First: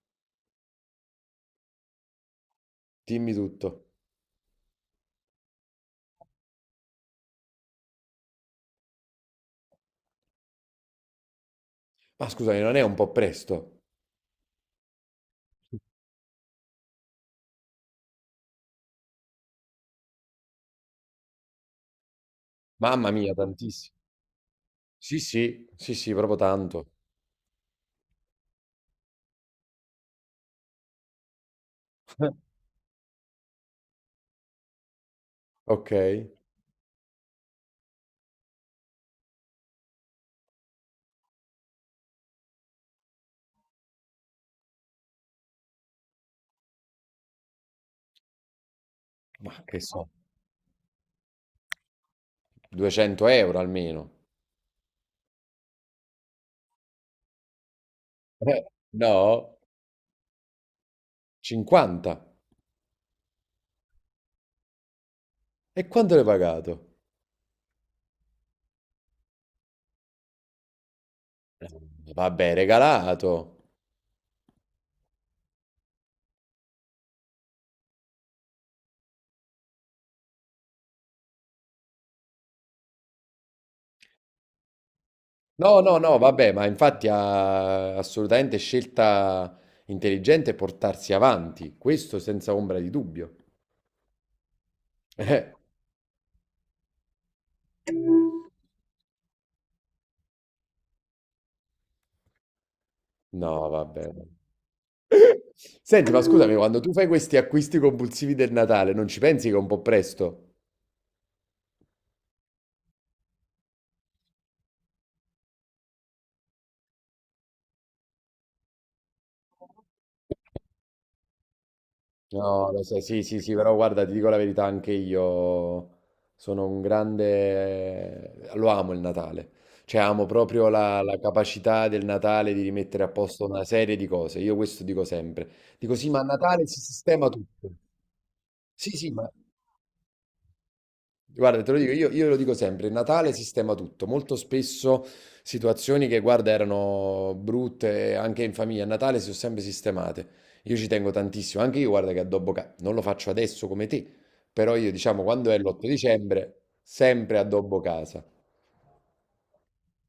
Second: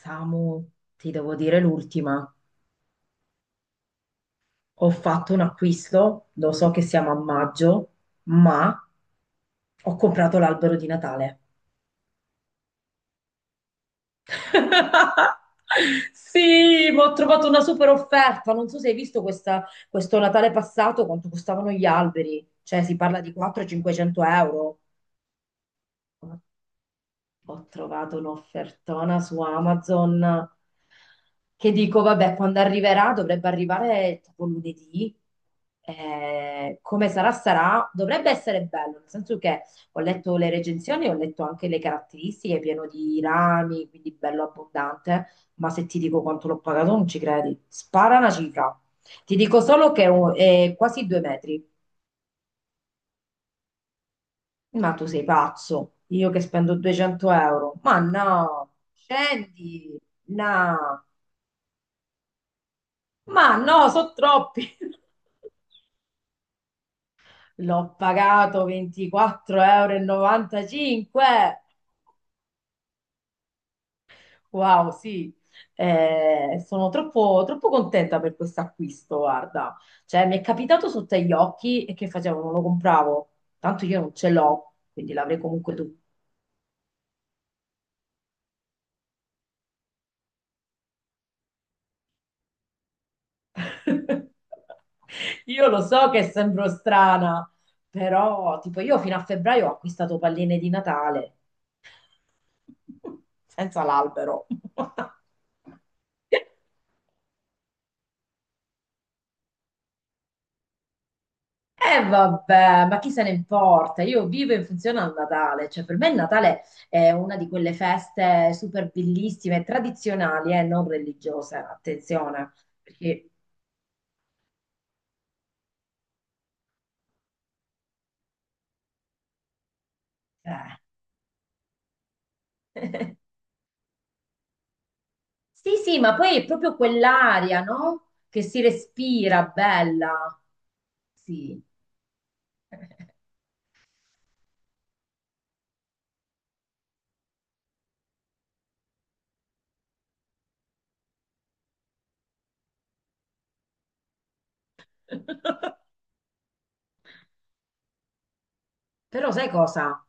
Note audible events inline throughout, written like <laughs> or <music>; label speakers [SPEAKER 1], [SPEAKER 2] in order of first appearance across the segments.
[SPEAKER 1] Samu, ti devo dire l'ultima.
[SPEAKER 2] Dimmi tutto.
[SPEAKER 1] Ho fatto un acquisto, lo so che siamo a maggio, ma ho comprato l'albero di Natale.
[SPEAKER 2] Ma scusami, non è un po' presto?
[SPEAKER 1] <laughs> Sì, ma ho trovato una super offerta. Non so se hai visto questo Natale passato quanto costavano gli alberi. Cioè, si
[SPEAKER 2] Mamma
[SPEAKER 1] parla di
[SPEAKER 2] mia, tantissimo.
[SPEAKER 1] 400-500 euro.
[SPEAKER 2] Sì, sì, sì, sì, proprio tanto.
[SPEAKER 1] Ho trovato un'offertona su Amazon che dico, vabbè, quando
[SPEAKER 2] <laughs>
[SPEAKER 1] arriverà, dovrebbe arrivare tipo lunedì.
[SPEAKER 2] Ok,
[SPEAKER 1] Come sarà, sarà. Dovrebbe essere bello, nel senso che ho letto le recensioni, ho letto anche le caratteristiche, pieno di rami, quindi bello abbondante. Ma se ti dico quanto l'ho pagato, non ci credi. Spara una cifra. Ti
[SPEAKER 2] ma
[SPEAKER 1] dico
[SPEAKER 2] che
[SPEAKER 1] solo che
[SPEAKER 2] so,
[SPEAKER 1] è quasi 2 metri.
[SPEAKER 2] 200 euro almeno.
[SPEAKER 1] Ma tu sei pazzo, io che spendo 200 euro. Ma
[SPEAKER 2] Eh,
[SPEAKER 1] no,
[SPEAKER 2] no,
[SPEAKER 1] scendi, no,
[SPEAKER 2] 50.
[SPEAKER 1] ma no, sono troppi. <laughs>
[SPEAKER 2] E quanto l'hai pagato?
[SPEAKER 1] L'ho pagato 24,95 euro.
[SPEAKER 2] Eh, Vabbè, regalato.
[SPEAKER 1] Wow, sì. Sono troppo, troppo contenta per questo acquisto, guarda. Cioè, mi è capitato sotto agli occhi e che facevo? Non lo compravo, tanto io non ce l'ho, quindi l'avrei comunque.
[SPEAKER 2] No, no, no, vabbè, ma infatti ha assolutamente scelta intelligente portarsi avanti, questo senza ombra di dubbio. <laughs> Eh,
[SPEAKER 1] Io lo so che sembro strana, però tipo io fino a febbraio ho acquistato palline di Natale <laughs>
[SPEAKER 2] no,
[SPEAKER 1] senza
[SPEAKER 2] vabbè.
[SPEAKER 1] l'albero. <laughs>
[SPEAKER 2] Senti, ma scusami, quando tu fai questi acquisti compulsivi del Natale, non ci pensi che è un po' presto?
[SPEAKER 1] E vabbè, ma chi se ne importa? Io vivo in funzione al Natale, cioè per me il Natale è una di quelle feste super bellissime, tradizionali e non religiose, attenzione,
[SPEAKER 2] No, lo sai, sì,
[SPEAKER 1] perché
[SPEAKER 2] sì, sì, però guarda, ti dico la verità, anche io sono un grande... lo amo il Natale, cioè amo proprio
[SPEAKER 1] eh.
[SPEAKER 2] la capacità del Natale di rimettere a posto una serie di cose, io questo dico sempre,
[SPEAKER 1] Sì,
[SPEAKER 2] dico
[SPEAKER 1] sì,
[SPEAKER 2] sì,
[SPEAKER 1] ma
[SPEAKER 2] ma a
[SPEAKER 1] poi è
[SPEAKER 2] Natale
[SPEAKER 1] proprio
[SPEAKER 2] si sistema
[SPEAKER 1] quell'aria,
[SPEAKER 2] tutto,
[SPEAKER 1] no? Che si
[SPEAKER 2] sì, sì, ma
[SPEAKER 1] respira bella. Sì,
[SPEAKER 2] guarda, te lo dico, io lo dico sempre, Natale sistema tutto, molto spesso situazioni che, guarda, erano brutte anche in famiglia, a Natale si sono sempre sistemate. Io ci tengo tantissimo, anche io, guarda, che addobbo casa, non lo faccio adesso come te, però io, diciamo, quando è l'8 dicembre, sempre addobbo casa.
[SPEAKER 1] però sai cosa?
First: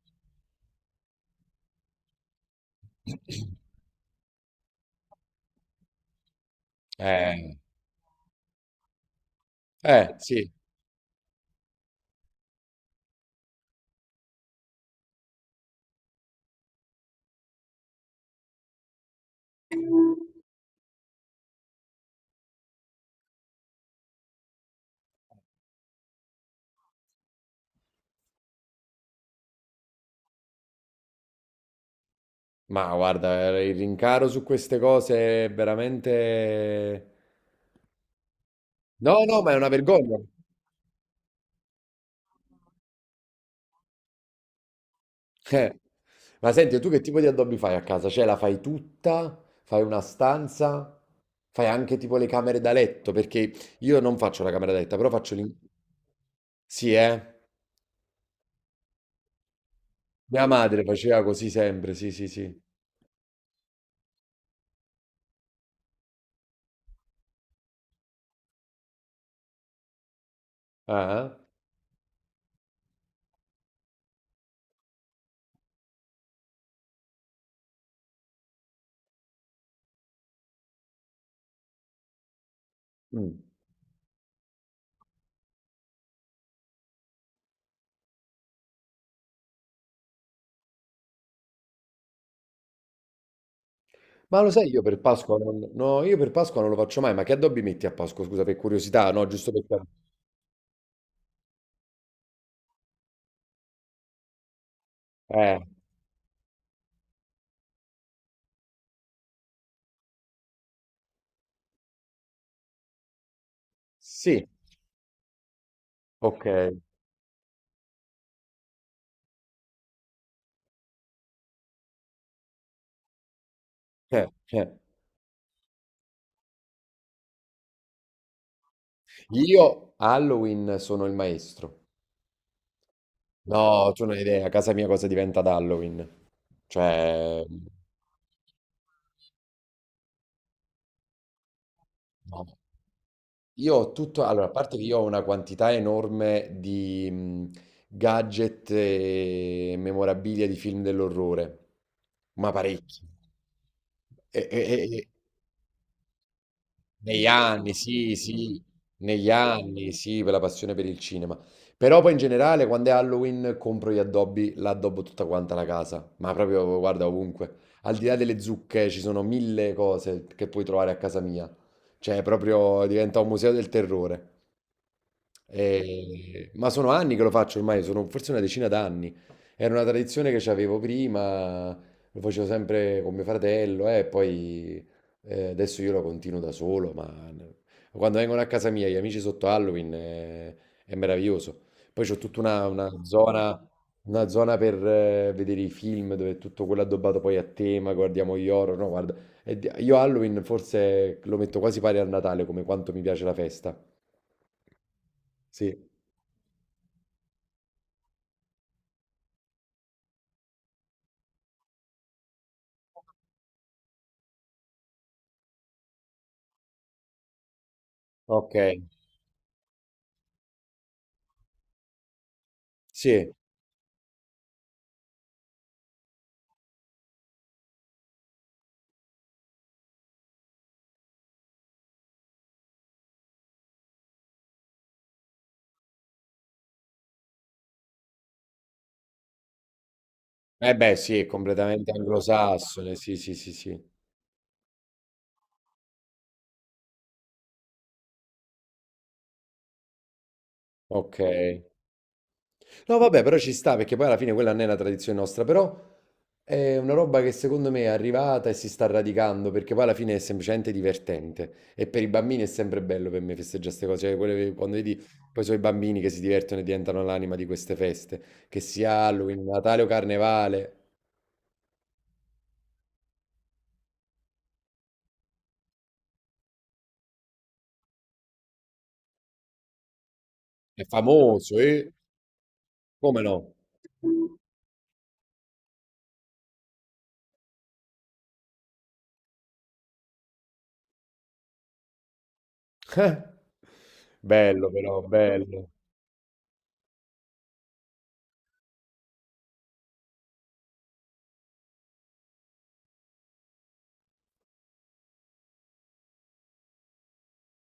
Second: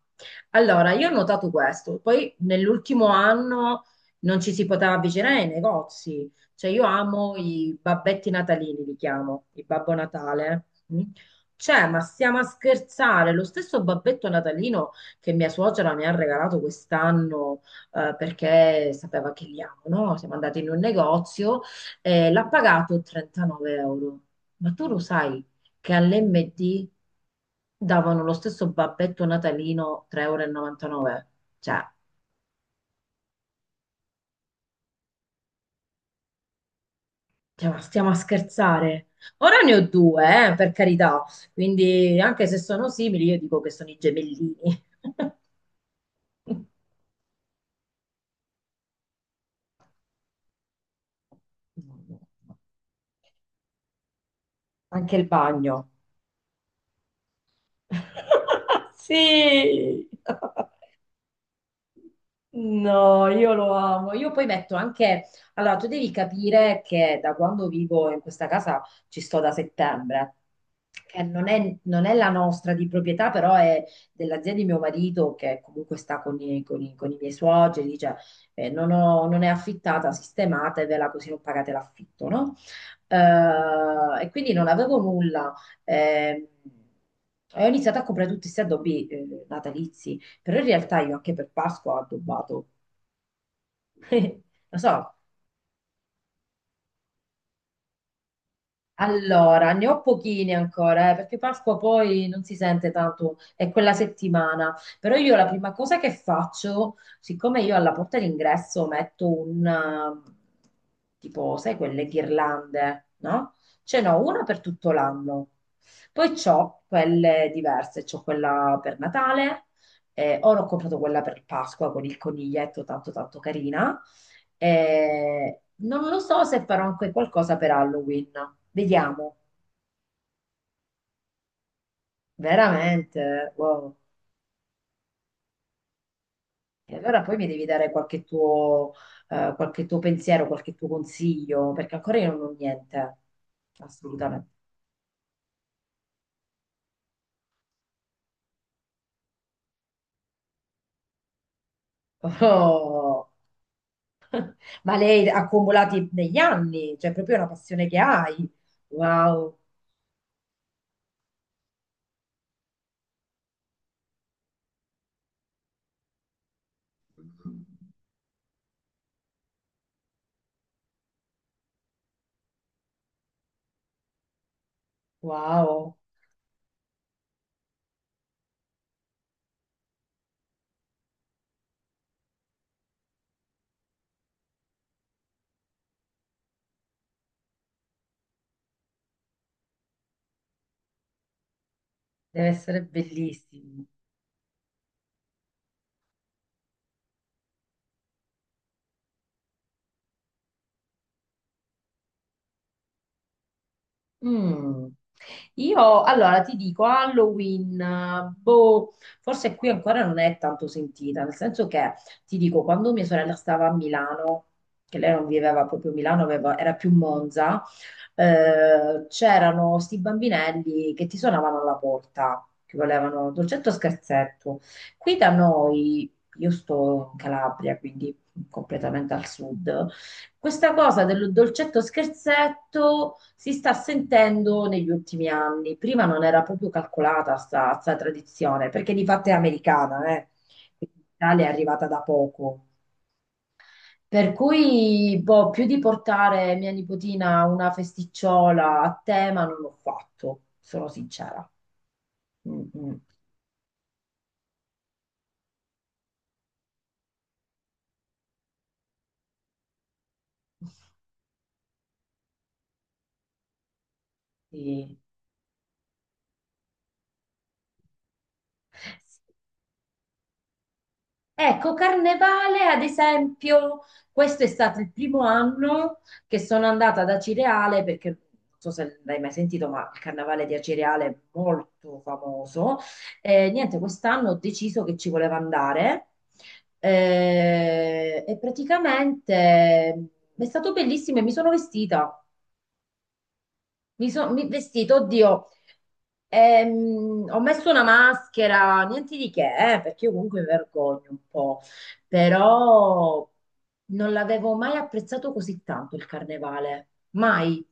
[SPEAKER 1] Allora, io ho notato questo, poi nell'ultimo
[SPEAKER 2] <coughs>
[SPEAKER 1] anno non ci si poteva avvicinare ai negozi, cioè io amo
[SPEAKER 2] Eh,
[SPEAKER 1] i babbetti natalini, li chiamo, il Babbo
[SPEAKER 2] sì,
[SPEAKER 1] Natale. Mm? Cioè, ma stiamo a scherzare, lo stesso babbetto natalino che mia suocera mi ha regalato quest'anno perché sapeva che li amo, no? Siamo andati in un negozio e l'ha pagato 39 euro. Ma tu lo sai che all'MD davano lo stesso babbetto natalino 3,99 euro. E 99. Cioè,
[SPEAKER 2] ma guarda, il rincaro su queste cose è veramente...
[SPEAKER 1] stiamo a scherzare.
[SPEAKER 2] No, no, ma è
[SPEAKER 1] Ora
[SPEAKER 2] una
[SPEAKER 1] ne ho
[SPEAKER 2] vergogna.
[SPEAKER 1] due, per carità. Quindi, anche se sono simili, io dico che sono i gemellini. <laughs>
[SPEAKER 2] Eh. Ma senti, tu che tipo di addobbi fai a casa? Cioè, la fai tutta? Fai una stanza? Fai anche tipo le camere da letto? Perché io non faccio la camera da letto, però
[SPEAKER 1] Anche il
[SPEAKER 2] faccio l'in...
[SPEAKER 1] bagno.
[SPEAKER 2] Sì, eh?
[SPEAKER 1] <laughs> Sì.
[SPEAKER 2] Mia madre faceva così sempre, sì, sì, sì.
[SPEAKER 1] No, io lo amo. Io poi metto anche... Allora, tu devi capire che da quando vivo in questa casa ci sto da settembre, che
[SPEAKER 2] Ah,
[SPEAKER 1] non è la nostra di proprietà, però è dell'azienda di mio marito che comunque sta con con i miei suoceri, dice non è affittata, sistematevela così non pagate l'affitto, no?
[SPEAKER 2] eh? Mm.
[SPEAKER 1] E quindi non avevo nulla. Ehm, e ho iniziato a comprare tutti questi addobbi natalizi, però in realtà io anche per Pasqua ho addobbato.
[SPEAKER 2] Ma
[SPEAKER 1] <laughs>
[SPEAKER 2] lo sai,
[SPEAKER 1] Lo
[SPEAKER 2] io per
[SPEAKER 1] so.
[SPEAKER 2] Pasqua non... No, io per Pasqua non lo faccio mai, ma che addobbi metti a Pasqua? Scusa, per curiosità, no? Giusto per...
[SPEAKER 1] Allora,
[SPEAKER 2] cap-
[SPEAKER 1] ne ho pochine ancora, perché Pasqua poi non si sente tanto, è quella settimana. Però io la
[SPEAKER 2] Eh,
[SPEAKER 1] prima cosa che faccio, siccome io alla porta d'ingresso metto un, tipo, sai, quelle ghirlande, no? Ce n'ho una
[SPEAKER 2] sì,
[SPEAKER 1] per tutto l'anno. Poi
[SPEAKER 2] ok.
[SPEAKER 1] c'ho quelle diverse, c'ho quella per Natale, ora ho comprato quella per Pasqua con il coniglietto tanto tanto carina.
[SPEAKER 2] Eh.
[SPEAKER 1] Non lo so se farò anche qualcosa per Halloween. Vediamo,
[SPEAKER 2] Io Halloween sono il maestro.
[SPEAKER 1] veramente.
[SPEAKER 2] No,
[SPEAKER 1] Wow.
[SPEAKER 2] tu non hai idea, a casa mia cosa diventa ad Halloween.
[SPEAKER 1] E allora poi
[SPEAKER 2] Cioè,
[SPEAKER 1] mi devi dare qualche tuo pensiero, qualche tuo consiglio, perché ancora io non
[SPEAKER 2] no.
[SPEAKER 1] ho niente.
[SPEAKER 2] Io ho tutto, allora,
[SPEAKER 1] Assolutamente.
[SPEAKER 2] a parte che io ho una quantità enorme di gadget e memorabilia di film dell'orrore, ma parecchi.
[SPEAKER 1] Oh.
[SPEAKER 2] E, e-
[SPEAKER 1] Ma
[SPEAKER 2] e-
[SPEAKER 1] lei ha accumulati negli anni, cioè
[SPEAKER 2] Negli
[SPEAKER 1] proprio è una
[SPEAKER 2] anni,
[SPEAKER 1] passione che
[SPEAKER 2] sì,
[SPEAKER 1] hai.
[SPEAKER 2] sì, negli
[SPEAKER 1] Wow,
[SPEAKER 2] anni, sì, per la passione per il cinema. Però poi in generale, quando è Halloween, compro gli addobbi, l'addobbo tutta quanta la casa. Ma proprio, guarda, ovunque. Al di là delle zucche, ci sono mille cose che puoi trovare a casa mia. Cioè, proprio diventa un museo del terrore.
[SPEAKER 1] wow,
[SPEAKER 2] Ma sono anni che lo faccio ormai, sono forse una decina d'anni. Era una tradizione che avevo prima, lo facevo sempre con mio fratello e poi adesso io lo continuo da solo, ma quando vengono a casa mia gli amici sotto Halloween è meraviglioso. Poi c'ho tutta
[SPEAKER 1] deve
[SPEAKER 2] una,
[SPEAKER 1] essere
[SPEAKER 2] una zona,
[SPEAKER 1] bellissimo.
[SPEAKER 2] una zona per vedere i film dove è tutto quello addobbato poi a tema, guardiamo gli horror, no, guarda. Io Halloween forse lo metto quasi pari al Natale come quanto mi piace la festa.
[SPEAKER 1] Mm.
[SPEAKER 2] Sì.
[SPEAKER 1] Io allora ti dico Halloween, boh, forse qui ancora non è tanto sentita, nel senso che ti dico quando mia sorella stava a Milano, che lei non viveva proprio a Milano, era più Monza,
[SPEAKER 2] Okay,
[SPEAKER 1] c'erano sti bambinelli che ti suonavano alla porta, che volevano
[SPEAKER 2] sì.
[SPEAKER 1] dolcetto o scherzetto. Qui da noi, io sto in Calabria, quindi completamente al sud, questa cosa del dolcetto scherzetto si sta sentendo negli ultimi anni. Prima non era proprio calcolata sta tradizione, perché di fatto è americana, eh.
[SPEAKER 2] Eh beh
[SPEAKER 1] Quindi in
[SPEAKER 2] sì, è
[SPEAKER 1] Italia è arrivata
[SPEAKER 2] completamente
[SPEAKER 1] da poco.
[SPEAKER 2] anglosassone, sì, sì, sì, sì.
[SPEAKER 1] Per cui, boh, più di portare mia nipotina a una festicciola a tema non l'ho fatto, sono sincera.
[SPEAKER 2] Okay.
[SPEAKER 1] Mm, mm.
[SPEAKER 2] No vabbè, però ci sta perché poi alla fine quella non è una tradizione nostra, però è una roba che secondo me è arrivata e si sta radicando, perché poi alla fine è semplicemente divertente e per i bambini è sempre bello per me festeggiare 'ste cose, cioè quelle quando
[SPEAKER 1] Sì.
[SPEAKER 2] vedi poi sono i bambini che si divertono e diventano l'anima di queste feste, che sia Halloween, Natale o Carnevale,
[SPEAKER 1] Ecco, Carnevale, ad esempio, questo è stato il primo anno che sono andata ad Acireale, perché non so se l'hai mai sentito, ma il Carnevale di
[SPEAKER 2] è
[SPEAKER 1] Acireale è
[SPEAKER 2] famoso,
[SPEAKER 1] molto famoso.
[SPEAKER 2] come
[SPEAKER 1] Eh,
[SPEAKER 2] no.
[SPEAKER 1] niente, quest'anno ho deciso che ci voleva andare e praticamente è stato bellissimo e mi sono vestita.
[SPEAKER 2] <laughs> Eh.
[SPEAKER 1] Mi sono
[SPEAKER 2] Bello
[SPEAKER 1] vestito,
[SPEAKER 2] però,
[SPEAKER 1] oddio,
[SPEAKER 2] bello.
[SPEAKER 1] ho messo una maschera, niente di che, perché io comunque mi vergogno un po', però non l'avevo mai apprezzato così tanto il carnevale, mai.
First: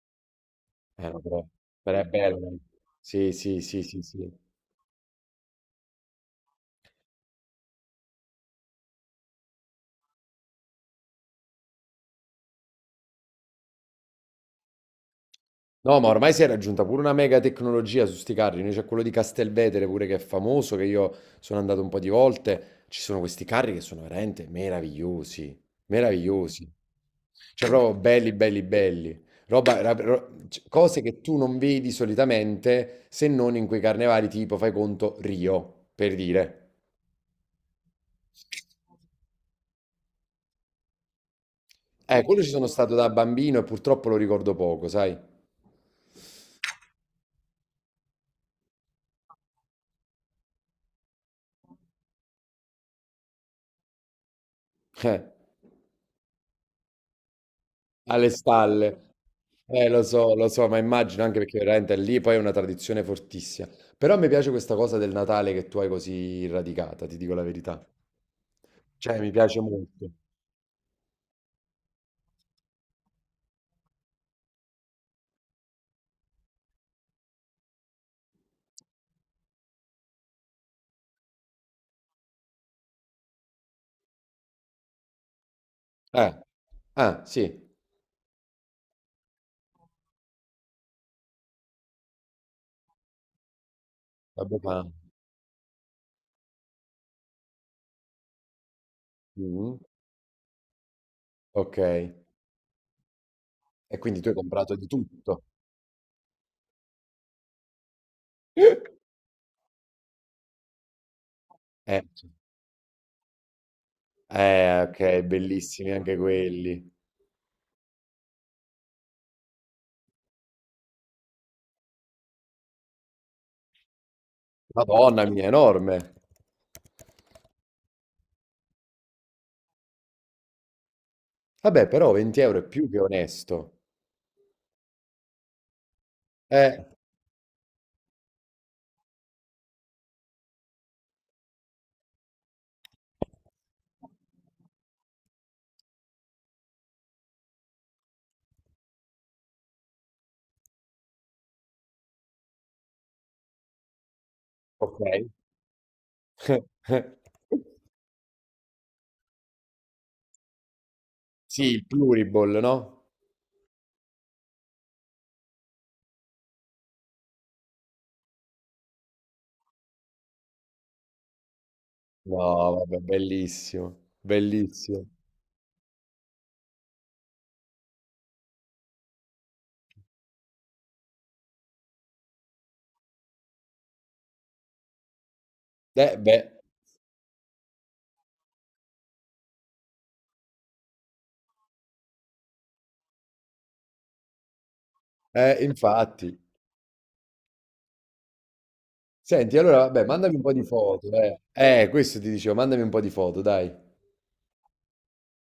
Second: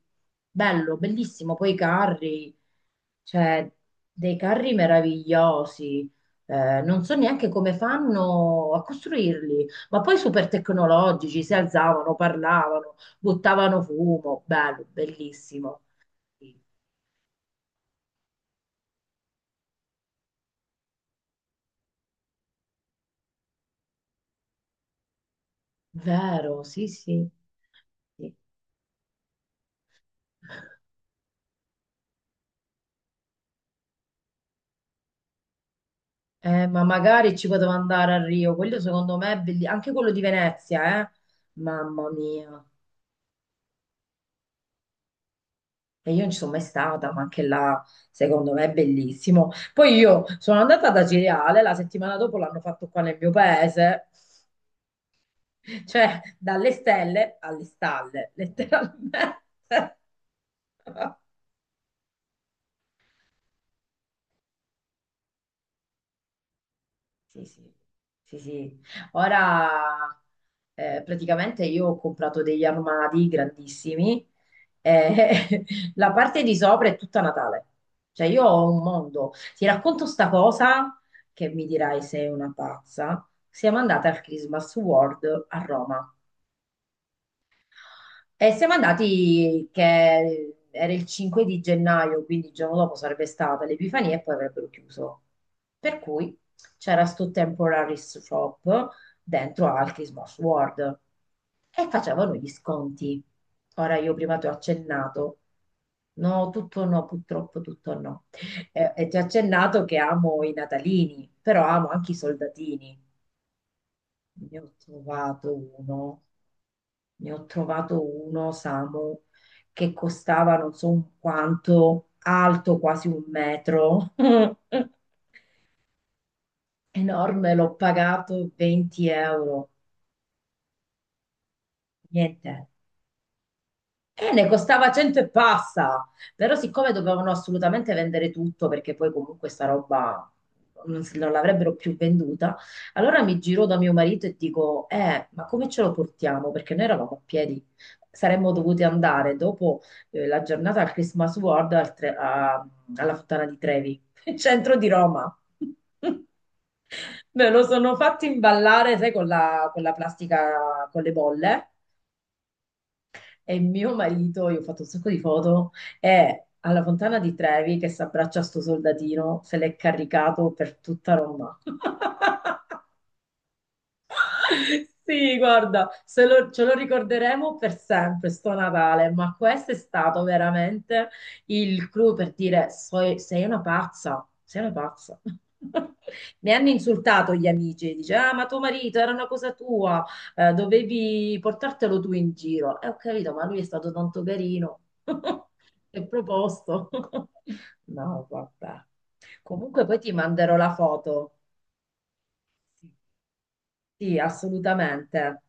[SPEAKER 1] Bello,
[SPEAKER 2] Vabbè,
[SPEAKER 1] bellissimo, poi i
[SPEAKER 2] però è bello.
[SPEAKER 1] carri,
[SPEAKER 2] Eh. Sì, sì,
[SPEAKER 1] cioè
[SPEAKER 2] sì, sì, sì.
[SPEAKER 1] dei carri meravigliosi. Non so neanche come fanno a costruirli, ma poi super tecnologici, si alzavano, parlavano, buttavano fumo, bello, bellissimo.
[SPEAKER 2] No, ma ormai si è raggiunta pure una mega tecnologia su sti carri. Noi c'è quello di Castelvetere pure che è famoso, che io sono andato un po' di volte. Ci sono questi carri che sono veramente meravigliosi,
[SPEAKER 1] Vero,
[SPEAKER 2] meravigliosi.
[SPEAKER 1] sì, sì.
[SPEAKER 2] Cioè proprio belli,
[SPEAKER 1] Sì.
[SPEAKER 2] belli, belli. Roba, cose che tu non vedi solitamente se non in quei carnevali tipo, fai conto, Rio, per dire.
[SPEAKER 1] Ma magari ci potevo andare a Rio, quello secondo me è bellissimo, anche quello di Venezia, eh? Mamma
[SPEAKER 2] Quello ci
[SPEAKER 1] mia.
[SPEAKER 2] sono stato da bambino e purtroppo lo ricordo poco, sai?
[SPEAKER 1] E io non ci sono mai stata, ma anche là secondo me è bellissimo. Poi io sono andata da Cireale, la settimana dopo l'hanno fatto qua nel mio paese,
[SPEAKER 2] Eh.
[SPEAKER 1] cioè dalle stelle alle
[SPEAKER 2] Alle
[SPEAKER 1] stalle,
[SPEAKER 2] stalle.
[SPEAKER 1] letteralmente. <laughs>
[SPEAKER 2] Lo so, ma immagino anche perché veramente lì poi è una tradizione fortissima. Però mi piace questa cosa del Natale che tu hai così radicata, ti dico la
[SPEAKER 1] Sì, sì,
[SPEAKER 2] verità.
[SPEAKER 1] sì, sì.
[SPEAKER 2] Cioè, mi piace
[SPEAKER 1] Ora
[SPEAKER 2] molto.
[SPEAKER 1] praticamente io ho comprato degli armadi grandissimi e <laughs> la parte di sopra è tutta Natale. Cioè io ho un mondo. Ti racconto sta cosa che mi dirai sei una pazza. Siamo andate al Christmas World a Roma.
[SPEAKER 2] Eh, ah, sì,
[SPEAKER 1] E siamo andati che era il 5 di gennaio, quindi il giorno dopo sarebbe stata l'Epifania e poi
[SPEAKER 2] vabbè,
[SPEAKER 1] avrebbero
[SPEAKER 2] ma...
[SPEAKER 1] chiuso. Per cui c'era sto temporary shop dentro
[SPEAKER 2] mm,
[SPEAKER 1] al Christmas World
[SPEAKER 2] ok.
[SPEAKER 1] e facevano gli sconti. Ora
[SPEAKER 2] E
[SPEAKER 1] io
[SPEAKER 2] quindi tu hai
[SPEAKER 1] prima ti ho
[SPEAKER 2] comprato di
[SPEAKER 1] accennato.
[SPEAKER 2] tutto.
[SPEAKER 1] No, tutto no, purtroppo tutto no. E ti
[SPEAKER 2] <laughs>
[SPEAKER 1] ho accennato che amo i natalini, però amo anche i
[SPEAKER 2] Sì.
[SPEAKER 1] soldatini. Ne ho
[SPEAKER 2] Eh, ok,
[SPEAKER 1] trovato
[SPEAKER 2] bellissimi
[SPEAKER 1] uno.
[SPEAKER 2] anche quelli.
[SPEAKER 1] Ne ho trovato uno, Samu, che costava non so quanto, alto quasi un metro, <laughs>
[SPEAKER 2] Madonna mia, enorme.
[SPEAKER 1] enorme, l'ho pagato 20 euro.
[SPEAKER 2] Vabbè, però 20 euro è
[SPEAKER 1] Niente.
[SPEAKER 2] più che onesto.
[SPEAKER 1] E ne costava 100 e passa, però
[SPEAKER 2] Eh,
[SPEAKER 1] siccome dovevano assolutamente vendere tutto perché poi comunque sta roba non l'avrebbero più venduta, allora mi giro da mio marito e dico, ma come ce lo portiamo? Perché noi eravamo a piedi, saremmo dovuti andare dopo la giornata al Christmas World alla Fontana di Trevi, <laughs> centro di
[SPEAKER 2] ok.
[SPEAKER 1] Roma. <laughs>
[SPEAKER 2] <laughs>
[SPEAKER 1] Me lo sono fatto imballare, sai, con la plastica con le
[SPEAKER 2] Sì,
[SPEAKER 1] bolle.
[SPEAKER 2] il pluriball, no?
[SPEAKER 1] E mio marito, io ho fatto un sacco di foto, è alla Fontana di Trevi che si abbraccia a sto soldatino, se l'è caricato per tutta Roma.
[SPEAKER 2] No,
[SPEAKER 1] <laughs>
[SPEAKER 2] vabbè, bellissimo, bellissimo.
[SPEAKER 1] Sì, guarda, se lo- ce lo ricorderemo per sempre, sto Natale, ma questo è stato veramente il clou per dire Sei una pazza, sei una pazza". <laughs>
[SPEAKER 2] Beh,
[SPEAKER 1] Mi hanno insultato gli amici, dice, ah, ma tuo marito era una cosa tua, dovevi portartelo tu in giro. E ho capito, ma lui è stato tanto carino, <laughs> è
[SPEAKER 2] infatti.
[SPEAKER 1] proposto. <laughs> No, vabbè.
[SPEAKER 2] Senti, allora,
[SPEAKER 1] Comunque poi
[SPEAKER 2] vabbè,
[SPEAKER 1] ti
[SPEAKER 2] mandami un po'
[SPEAKER 1] manderò
[SPEAKER 2] di
[SPEAKER 1] la
[SPEAKER 2] foto,
[SPEAKER 1] foto.
[SPEAKER 2] eh. Questo ti dicevo, mandami
[SPEAKER 1] Sì,
[SPEAKER 2] un po' di foto, dai.
[SPEAKER 1] sì, assolutamente.